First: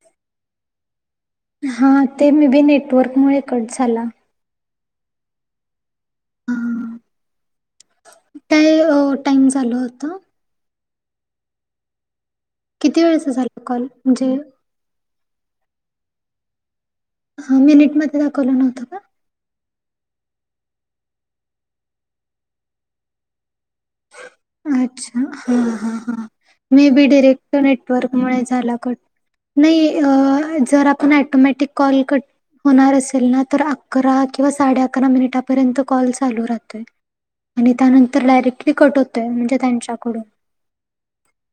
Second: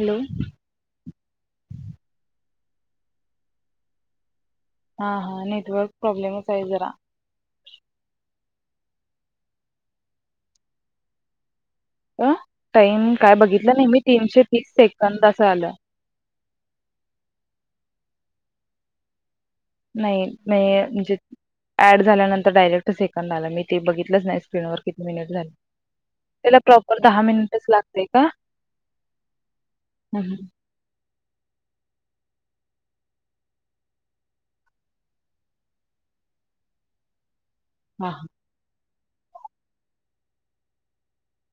Hello हा ते मध्ये नेटवर्क मुळे कट झाला. हा हा नेटवर्क प्रॉब्लेमच हाय जरा. किती अ टाइम झाल होत. अ किती टाईम वेळेचा काय झाला बघितलं कॉल? नाही मी म्हणजे तीनशे तीस सेकंद असं आलं. ह मिनिटमध्ये दाखवलं नव्हतं का. नाही नाई म म्हणजे ऍड झाल्यानंतर डायरेक्ट सेकंद आला मी ते बघितलंच नाही स्क्रीनवर किती अच्छा. मिनिट झाले. हां, हां, हां. त्याला मे प्रॉपर बी दहा डिरेक्ट मिनिटच लागतय का. नेटवर्कमुळे झाला कट. हा नाही जर पण टोमॅटिक कॉल कट हूणार असेल ना तर अकरा किंवा साडे अकरा मिनिटापर्यंत कॉल चालू राहतोय. आणि त्यानंतर डायरेक्टली कट होतोय म्हणजे त्यांच्याकडून.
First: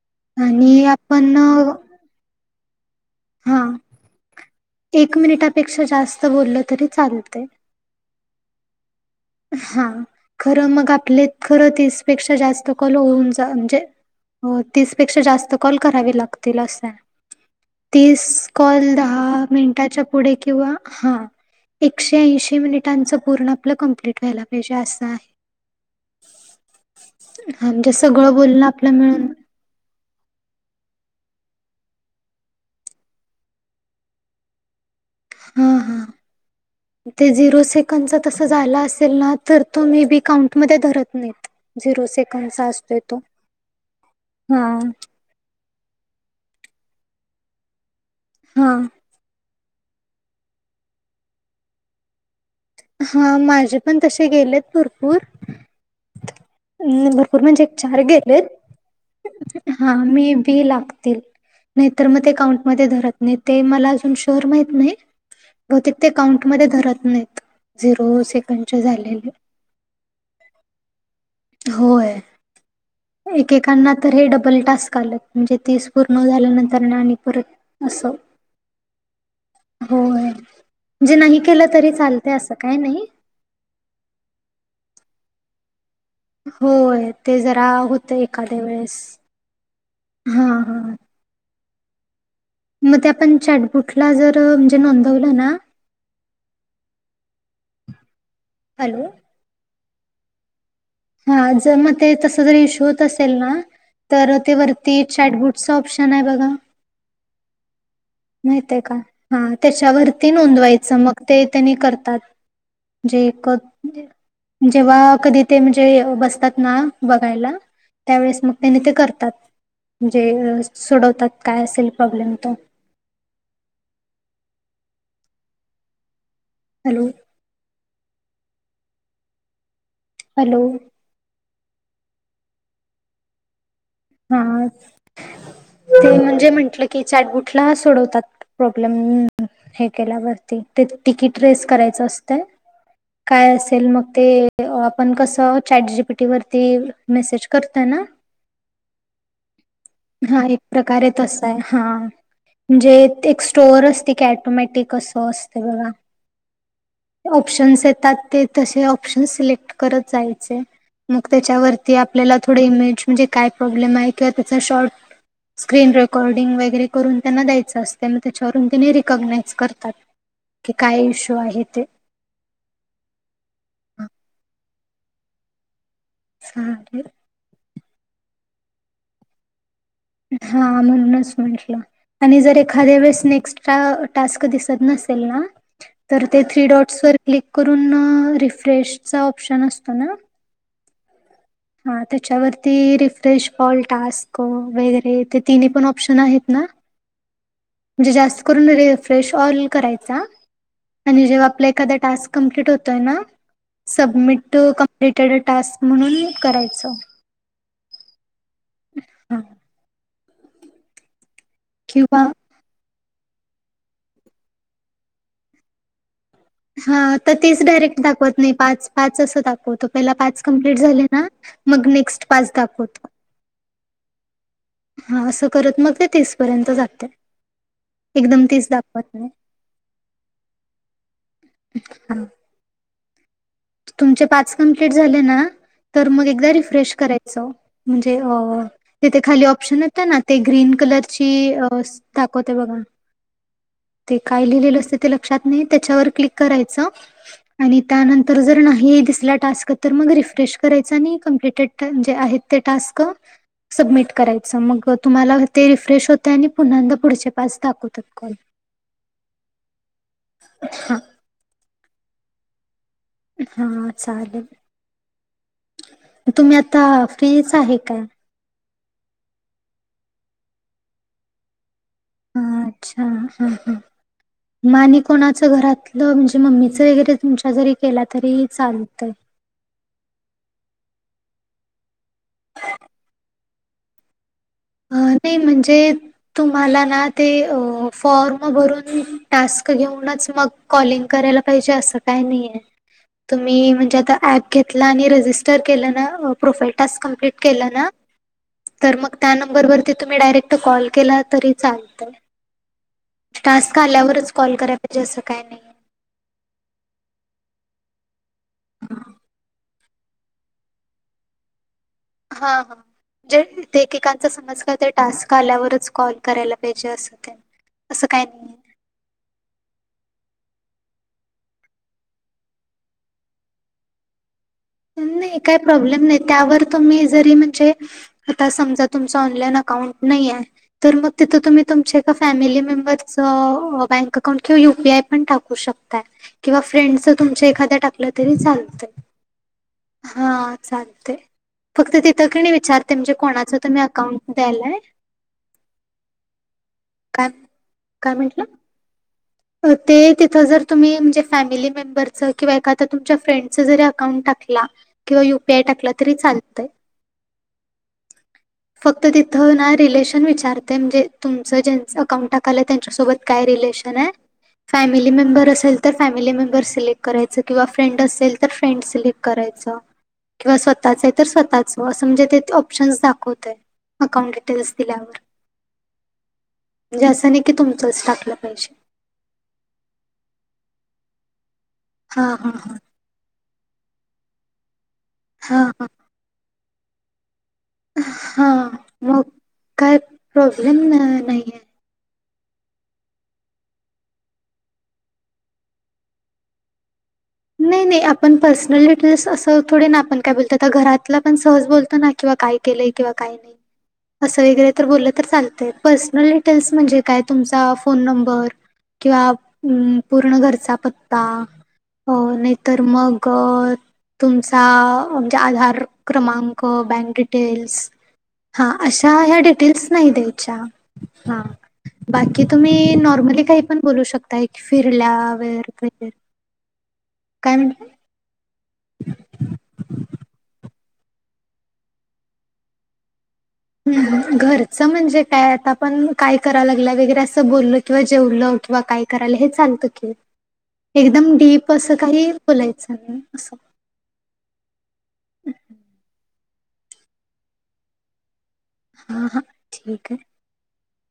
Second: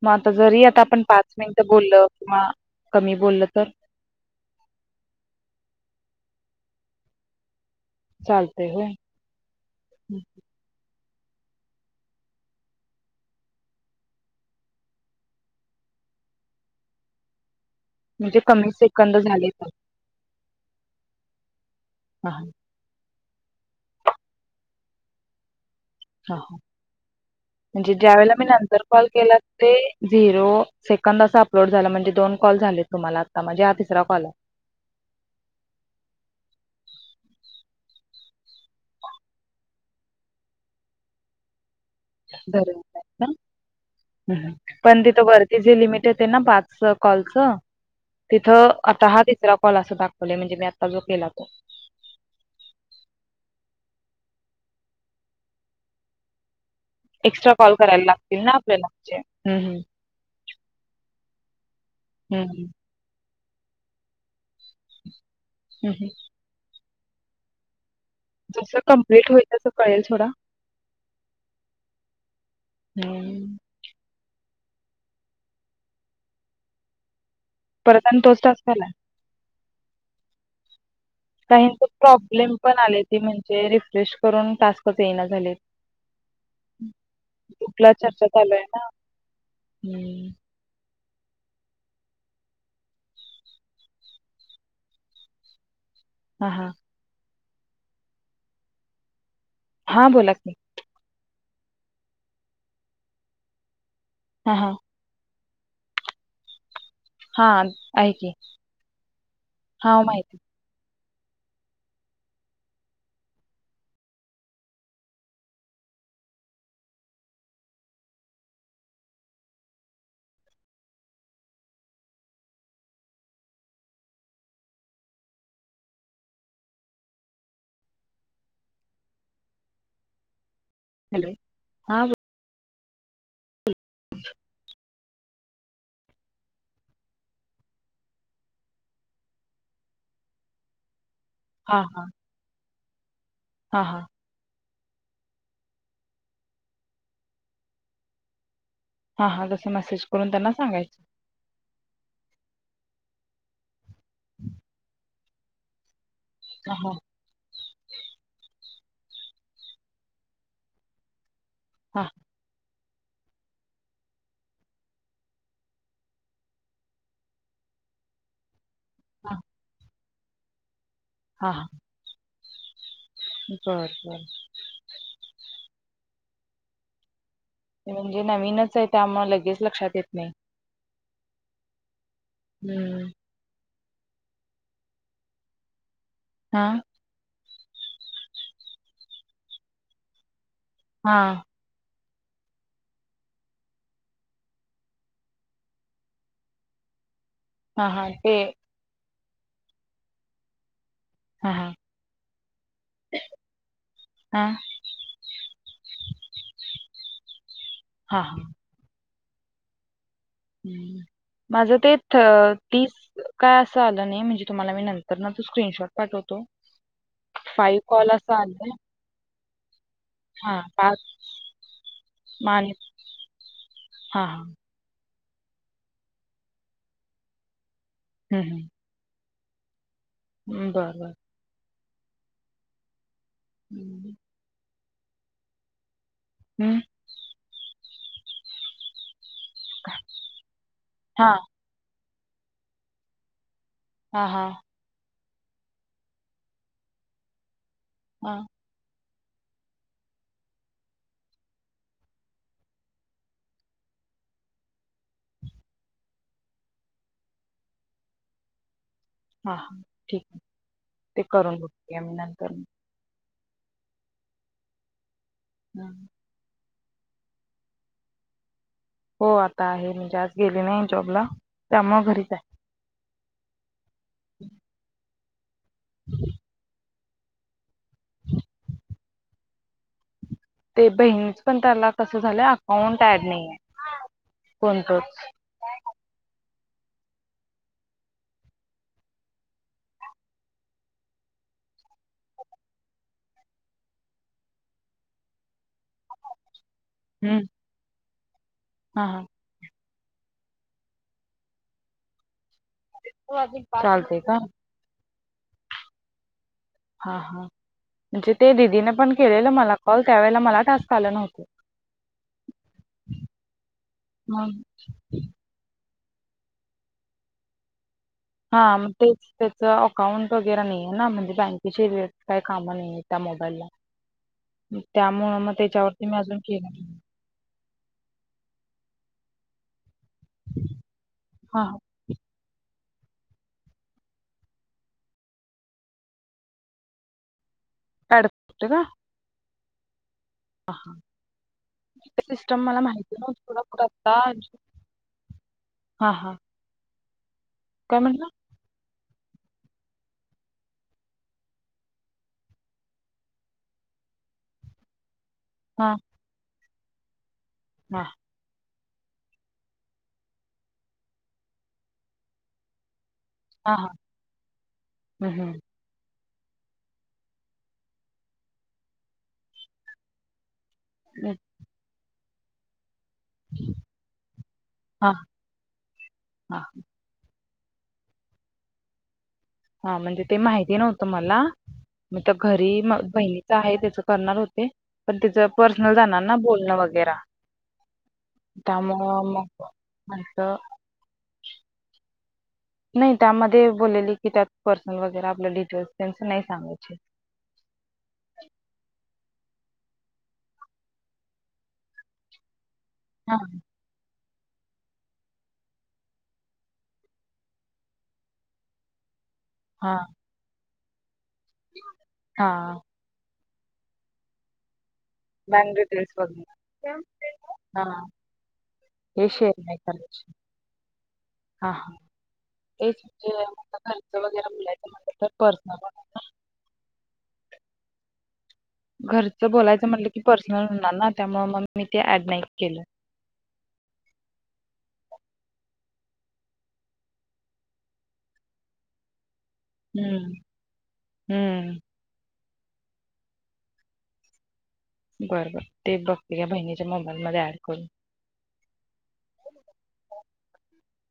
मग आता जरी आणि आता आपण पाच अ, मिनिटं बोलल किंवा कमी बोललं तर, एक मिनिटापेक्षा जास्त बोललं तरी चालतय. चालतय होय हा ख र मग आपले खरं तसपेक्षा जास्त कॉल होऊन जा म्हणजे हो तीसपेक्षा जास्त कॉल करावी लागतील असं हाय. तस म्हणजे कमी कॉल सेकंद दहा झाले तर याच्या पुढे किंवा, हा एकशे हा एंशी मिनिट त्यांचं पूर्ण आपलं कंप्लीट व्हायला पाहिजे असं आहे. हा हा हा म्हणजे ज्या वेळेला सगळं मी बोलणं नंतर आपलं कॉल मिळून केला. ते झिरो सेकंद असं अपलोड झालं म्हणजे दोन कॉल झाले तुम्हाला आता म्हणजे हा तिसरा कॉल हाय. हम् हम् ते झिरो सेकंडचा तस झाला असेल ना तर तो मे बी काउंटमध्ये धरत नाहीत. झिरोच, बर पण, हा पण तिथं व्हरति. ते जे लिमिट ते ना पाच कॉलचं तिथं हा. आता हा तिसरा कॉल असा दाखत व्हलय हणजे मी आता जो केला तो. हा माझे पण तसे गेलेत भरपूर. भरपूर एक्स्ट्रा म्हणजे एक कॉल चार करायला लागतील गेलेत ना आपल्याला म्हणजे हम्म, हम्म, हा मी ते लागतील, नाही तर मग ते हम्म, काउन्ट मध्ये धरत नाही ते मला आजुन शी कर माहीत नाय. बहुतेक हम्म, हम्म. ते काउंडत मध्ये धरत नाहीत, जसं सेकंडचे झालेले. कंप्लीट होईल तसं कळेल थोडा. होय हम्म. एकेकांना तरी हे डबल टास्क आलं म्हणजे तेच पूर्ण झाल्यानंतर ना. आणि परत परत असं. आणि तोच त्वस्क असला होय म्हजे जे नाही केलं काहींचे तरी चालत असं प्रॉब्लेम पण काय आले नाही. म्हणजे ते रिफ्रेश करून टास्कच कच येईना झालेत. होय ते जरा होत चर्चा चालू एखाद्या आहे ना वेळेस हम्म. हा हा. मग ते आपण ॅटबुटला जर म्हणजे नोंदवलं ना. हा हां हॅलो हा बोलात मी हा जर मग ते तस जर इशू होत असेल ना तर ते हां, हां. वरती चॅटबुट ऑप्शन आहे बघा. हा माहितय का हा हां, त्याच्यावररती माहिती. नोंदवायचं मग ते त्यांनी करतात. जे एक जेव्हा कधी ते म्हणजे बसतात ना बघायला. त्यावेळेस मग त्याने ते करतात म्हणजे सोडवतात काय असेल प्रॉब्लेम तो हॅलो हॅलो हॅलो हा हम ते म्हणजे म्हंटलं की चाटबुटला सोडवतात प्रॉब्लेम. हे केल्यावरती ते तिकीट रेस हां, करायचं हां. असतंय काय हां, असेल मग हां. ते ते आपण कसं चॅट जी पीटीवररती मेसेज करतोय ना हा हा तस मेसेज करून हा त्यांना एक सांगायचं. प्रकारे तस आहे हा म्हणजे एक स्टोअर अस. क टोमॅटिक असं असते बघा. ह ह ऑप्शन्स येतात ते तसे ऑप्शन्स सिलेक्ट करत जायचे मग त्याच्यावर ते हां, आपल्याला थोडं इमेज म्हणजे काय प्रॉब्लेम आहे किंवा त्याचा शॉर्ट स्क्रीन रेकॉर्डिंग वगैरे करून त्यांना द्यायचं असत. त्यामुळे त्याच्यावरून तने हां. रिकग्नाइज करतात की काय इश्यू हां, आहे हां. ते बरं हा, बरं झाले. ते म्हणजे नवीनच आहे त्यामु लगेच लक्षात येत. नाही. हा म्हणूनच म्हंटलं आणि जर एखाद्या हं. वेळेस नेक्स्ट टास्क दिसत नसतील ना, तर ते तिरी हां, डॉडवर क्लिक करून रिफ्रेशचा ऑप्शन असतो ना. हा हा त्याच्यावरती रिफ्रेश पॉल्टस्क वगैरे ते तिन्ही पण ऑप्शन आहेत ना. हां, हां. म्हणजे ते जास्त करून रेफ्रेश ऑइल करायचा. आणि जेव्हा हां, आपला हां. एखाद्या टास्क कंप्लीट होतोय ना. हां, सबमिट कम्प्लिटेड टास्क म्हणून करायचं. हा हा हा ह् माझं ते किंवा तीच काय असं आलं नाही म्हणजे तुम्हाला मी नंतर ना तो स्क्रीनशॉट पाठवतो. हा तर तेच डायरेक्ट कॉल असं दाखवत नाही आलं पाच पाच असं दाखवतो. पाच हां, कंप्लीट झाले ना मग नेक्स्ट पाच दाखवत. हा हा हा असं करत मग ते तीस पर्यंत जात एकदम तीस दाखवत नाही. ह्म बर बर हा हं. तुमचे पाच कमप्लीट झाले ना तर मग एकदा हं. रिफ्रेश करायचं. म्हणजे अ तिथे खाली ऑप्शन येत ना ते ग्रीन कलरची हां. दाखवते बघा ते हां, काय हां. लिहिलेलं असते त्यािला [unintelligible] त्याच्या वर क्लिक करायचं आणि त्यानंतर हां, जर नाही दिसला टास्क तर तर मग रिफ्रेश करायचा आणि कमप्लीटेड जे आहेत ते टास्क सबमिट करायचं मग तुम्हाला ते रिफ्रेश होते आणि पुन्हांददा पुढचे टास्क दाखवत हो कॉल हा हा ठीक आहे हा ते करून बघतो यानंतर हा हा चाललं हम् तुम्ही आता फ्रीच आहे का? हो आता आहे म्हणजे आज गेले नाही जॉबला त्यामुळे घरीच आहे. अच्छा हा हा मा आणि कोणाचं घरातलं म्हणजे मम्मीचं वगैरे तुमच्या जरी केला तरीही चालतय ते बहीणच पण त्याला कस झालं अकाउंट ऍड नाही आहे अ कोणतंच. ते म्हणजे तुम्हाला ना ते फॉर्म भरून टास्क घेऊनच मग कॉलिंग करायला पाहिजे असं काय नाहीय तुम्ही म्हणजे आता ऍप घेतला आणि रजिस्टर केलं ना प्रोफाइल टास्क कंप्लीट हं. केलं ना तर हां, मग हां. त्या नंबर वरती तुम्ही डायरेक्ट कॉल केला तरी चालतंय टास्क चालतंय आल्यावरच का? कॉल करायला पाहिजे असं काय नाही हा हा म्हणजे ते दिदीने पण केलेलं मला कॉल त्या वेळेला मला टास्क आलं नव्हत. हा हा जे ते एकेकांचा मग समज काय होतय टास्क आल्यावरच कॉल. करायला पाहिजे अस असं काही नाही. हा मग तेच त्याच अकाउंट वगैरे नाही आहेे ना म्हणजे बँकेची काही कामं नाहीे त्या मोबाईलला. त्यामुळं नाही मग काही प्रॉब्लेम त्याच्यावरती मी नाही अजून त्यावर केलं नाही. तुम्ही ज जरी म्हणजे आता समजा तुमचं ऑनलाईन अकाउंट नाहीय तरं मगं तिथं हां, हां. तुमचं फॅमिली मेंबरस बँक अकाउंट किंवा यु पी आय पण टाकू शकतात किंवा फ्रेंड तुमच्या एखाद्या टाकलं ऍड तरी करते का? चालत हा चालतय फक्त तिथं की नाही सिस्टम मला विचारते म्हणजे माहिती नव्हती कोणाच थोडा कुठ तुम्ही आता अकाउंट द्यायलाय हा हा काय काय म्हटला ते तिथं जर तुम्ही म्हणजे फॅमिली मेंबरचं किंवा एखाद्या तुमच्या फ्रेंडचं जरी अकाउंट टाकला किंवा युपीआय टाकला हा तरी चालतय हा फक्त तिथं ना रिलेशन विचारते म्हणजे तुमचं ज्यांच अकाउंट टाकालंय त्यांच्यासोबत. काय हा हा relation family hmm member hmm. असेल, तर फॅमिली मेंबर्स सिलेक्ट करायच किंवा फ्रेंड असेल तर फ्रेंड सिलेक्ट करायचं. किंवा स्वतःच आहे तर स्वतःच असं म्हणजे तिथं ऑपशन दाखवत होतय अकाउंट डिटेल्स हा दिल्यावर, हा म्हणजे असं नाही. की तुमचंच टाकलं पाहिजे. हा म्हणजे ते माहिती नव्हतं मला मग हा त्या हा घरी हा मगं बहिणी आहे त्याच करणार होते पण तिच हा हा पर्सनल जाणार ना बोलणं वगैरे. हा मग त्यामुळं मगं काय म्हंटल. प्रॉब्लेम नाहीये. नाही त्यामध्ये बोललेली की त्यात पर्सनल वगैरे आपलं डिटेल्स त्यांच नाही सांगायचे. नाही नाही आपण पर्सनल डिटेल्स असं थोडे ना आपण काय बोलतो आता घरातला पण सहज बोलतो ना किंवा काही केलंय किंवा काही हा नाही. असं वगैरे तर बोललं तर चालतं पर्सनल डिटेल्स म्हणजे काय तुमचा फोन नंबर. किंवा हा पूर्ण घरचा पत्ता. हो नाही हा तर मग तुमचा म्हणजे बँक आधार डिटेल्स क्रमांक, वगैरे बँक डिटेल्स हा हा अशा हे ह्या शेअर डिटेल्स नाही करायचे द्यायच्या. हा बाकी तुम्ही तेच म्हणजे नॉर्मली काही आता पण बोलू घरचं शकताय वगैरे बोलायचं फिरल्या म्हटलं तर वर. पर्सनल काय म्हंटला? घरचं बोलायचं म्हटलं की पर्सनल होणार ना त्यामुळे मग मी ते ऍड नाही केलं. घरचं म्हणजे काय आता आपण काय कराव लागलंय वगैरे असं बोलल किंवा जेवलं किंवा काय. करायला हे चालतंय कि हम्म एकदम डीप हम्म असं काही बोलायचं नाही असं बरं बरं ते बघते या बहिणीच्या मोबाईलमध्ये ऍड करून. हा हा ठीक आहे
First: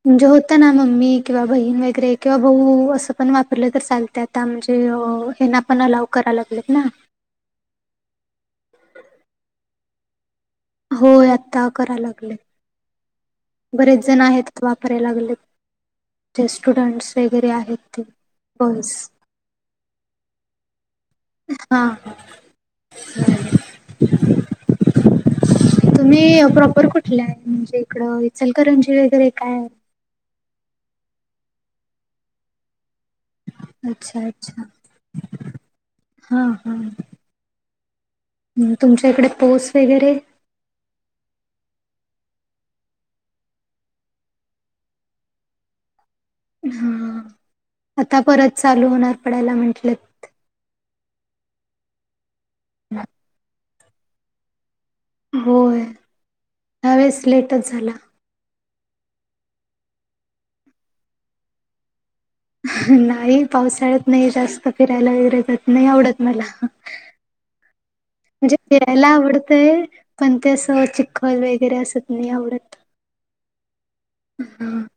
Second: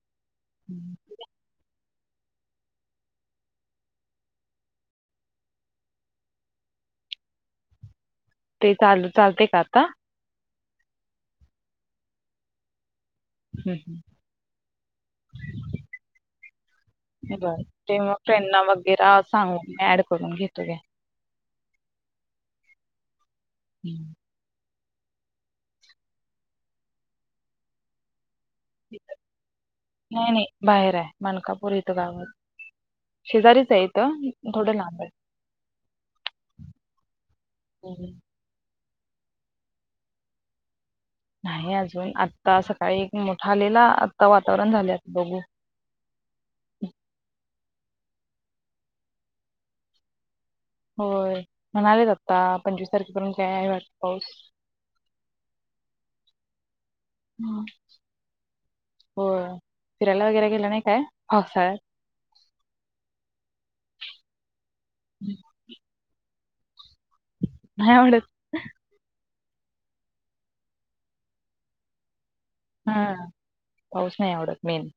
म्हणजे होत ना हम्म. मम्मी किंवा बहीण वगैरे. किंवा भाऊ असं पण वापरलं तर चालते आता म्हणजे हना पण अलाव कराय लागलेत ना. ते चालू चालते का आता? होय आता कराय लागलेत. हम्म, बरेच हम्म. जण आहेत वापरायला लागलेत. जे स्टुडंट्स वगैरे बरं आहेत ते मग फ्रेंडना बॉईज. वगैरे सांगून मी ऍड करून घेतो की. हा हा हम्म. तुम्ही प्रॉपर कुठले आहे म्हणजे इकडं? इचलकरंजी वगैरे काय नाही नाही बाहेर आहे मलकापूर इथं गाव आहे. शेजारीचंआहे अच्छा इथं अच्छा थोडं लांब आहे. हां हां हो तुमच्या इकडे पाऊस वगैरे? नाही अजून आत्ता सकाळी मोठा आलेला आता वातावरण झाले आता बघू. हा आता परत चालू होणार पडायला म्हटलं. होय म्हणालेत आता पंचवीस तारखेपर्यंत काय आहे वाटतं पाऊस. होय हयावेळेवस हम्म. लेटच झाला. होय फिरायला वगैरे गेला नाही का पावसाळ्यात? नाही पावसाळ्यात नाही जास्त फिरायला वगैरे नाही आवडत मला. नाही आवडत म्हणजे फिरायला आवडतय पण तेसं चिखल वगैरे असं नाही आवडत. हा पाऊस नाही आवडत हां. मेन.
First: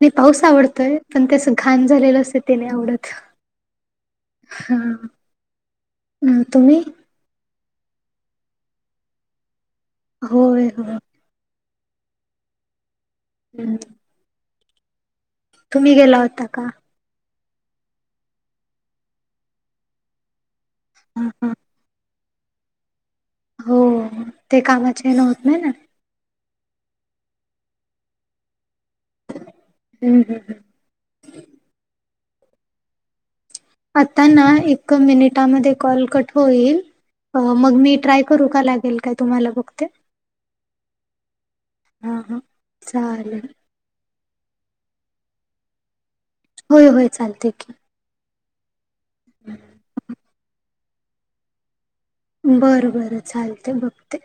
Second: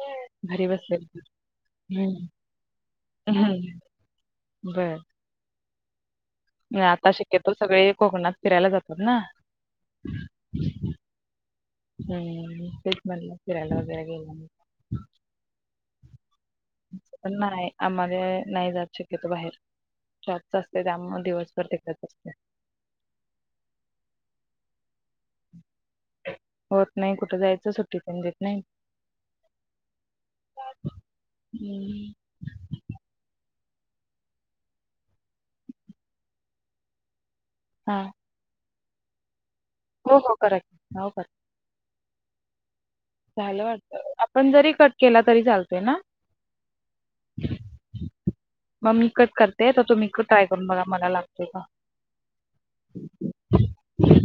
नाही पाऊस घरी बसले आवडतोय पण ते असं घाण झालेलं असत ते नाही आवडत. हम्म हा बर आता शक्यतो सगळे कोकणात फिरायला जातात ना. होय हम्म तेच मनल फिरायला हं. वगैरे गेला तुम्ही गेला होता का? पण नाही आम्हाला नाही जात शक्यतो बाहेर शॉपस असतंय त्यामुळे हां हां दिवसभर तीतच असतोय. हो ते कामाचे हन होत नाही ना. होत नाही कुठं जायचं सुट्टीपण देत नाही. हम्म हम्म हम्म. हम्म, आता ना एक मिनिटामध्ये कॉल कट होईल मग मी हा ट्राय करू का लागेल काय तुम्हाला बघते हो हो करा की हो करा हा हा झालं वाटतं आपण जरी कट केला तरी चालतोय ना. होय होय चालतय की. मग मी कट करते तर तुमी ट्राय करून बघा मला लागतोय का? बरं बरं, चालतय,, बघते.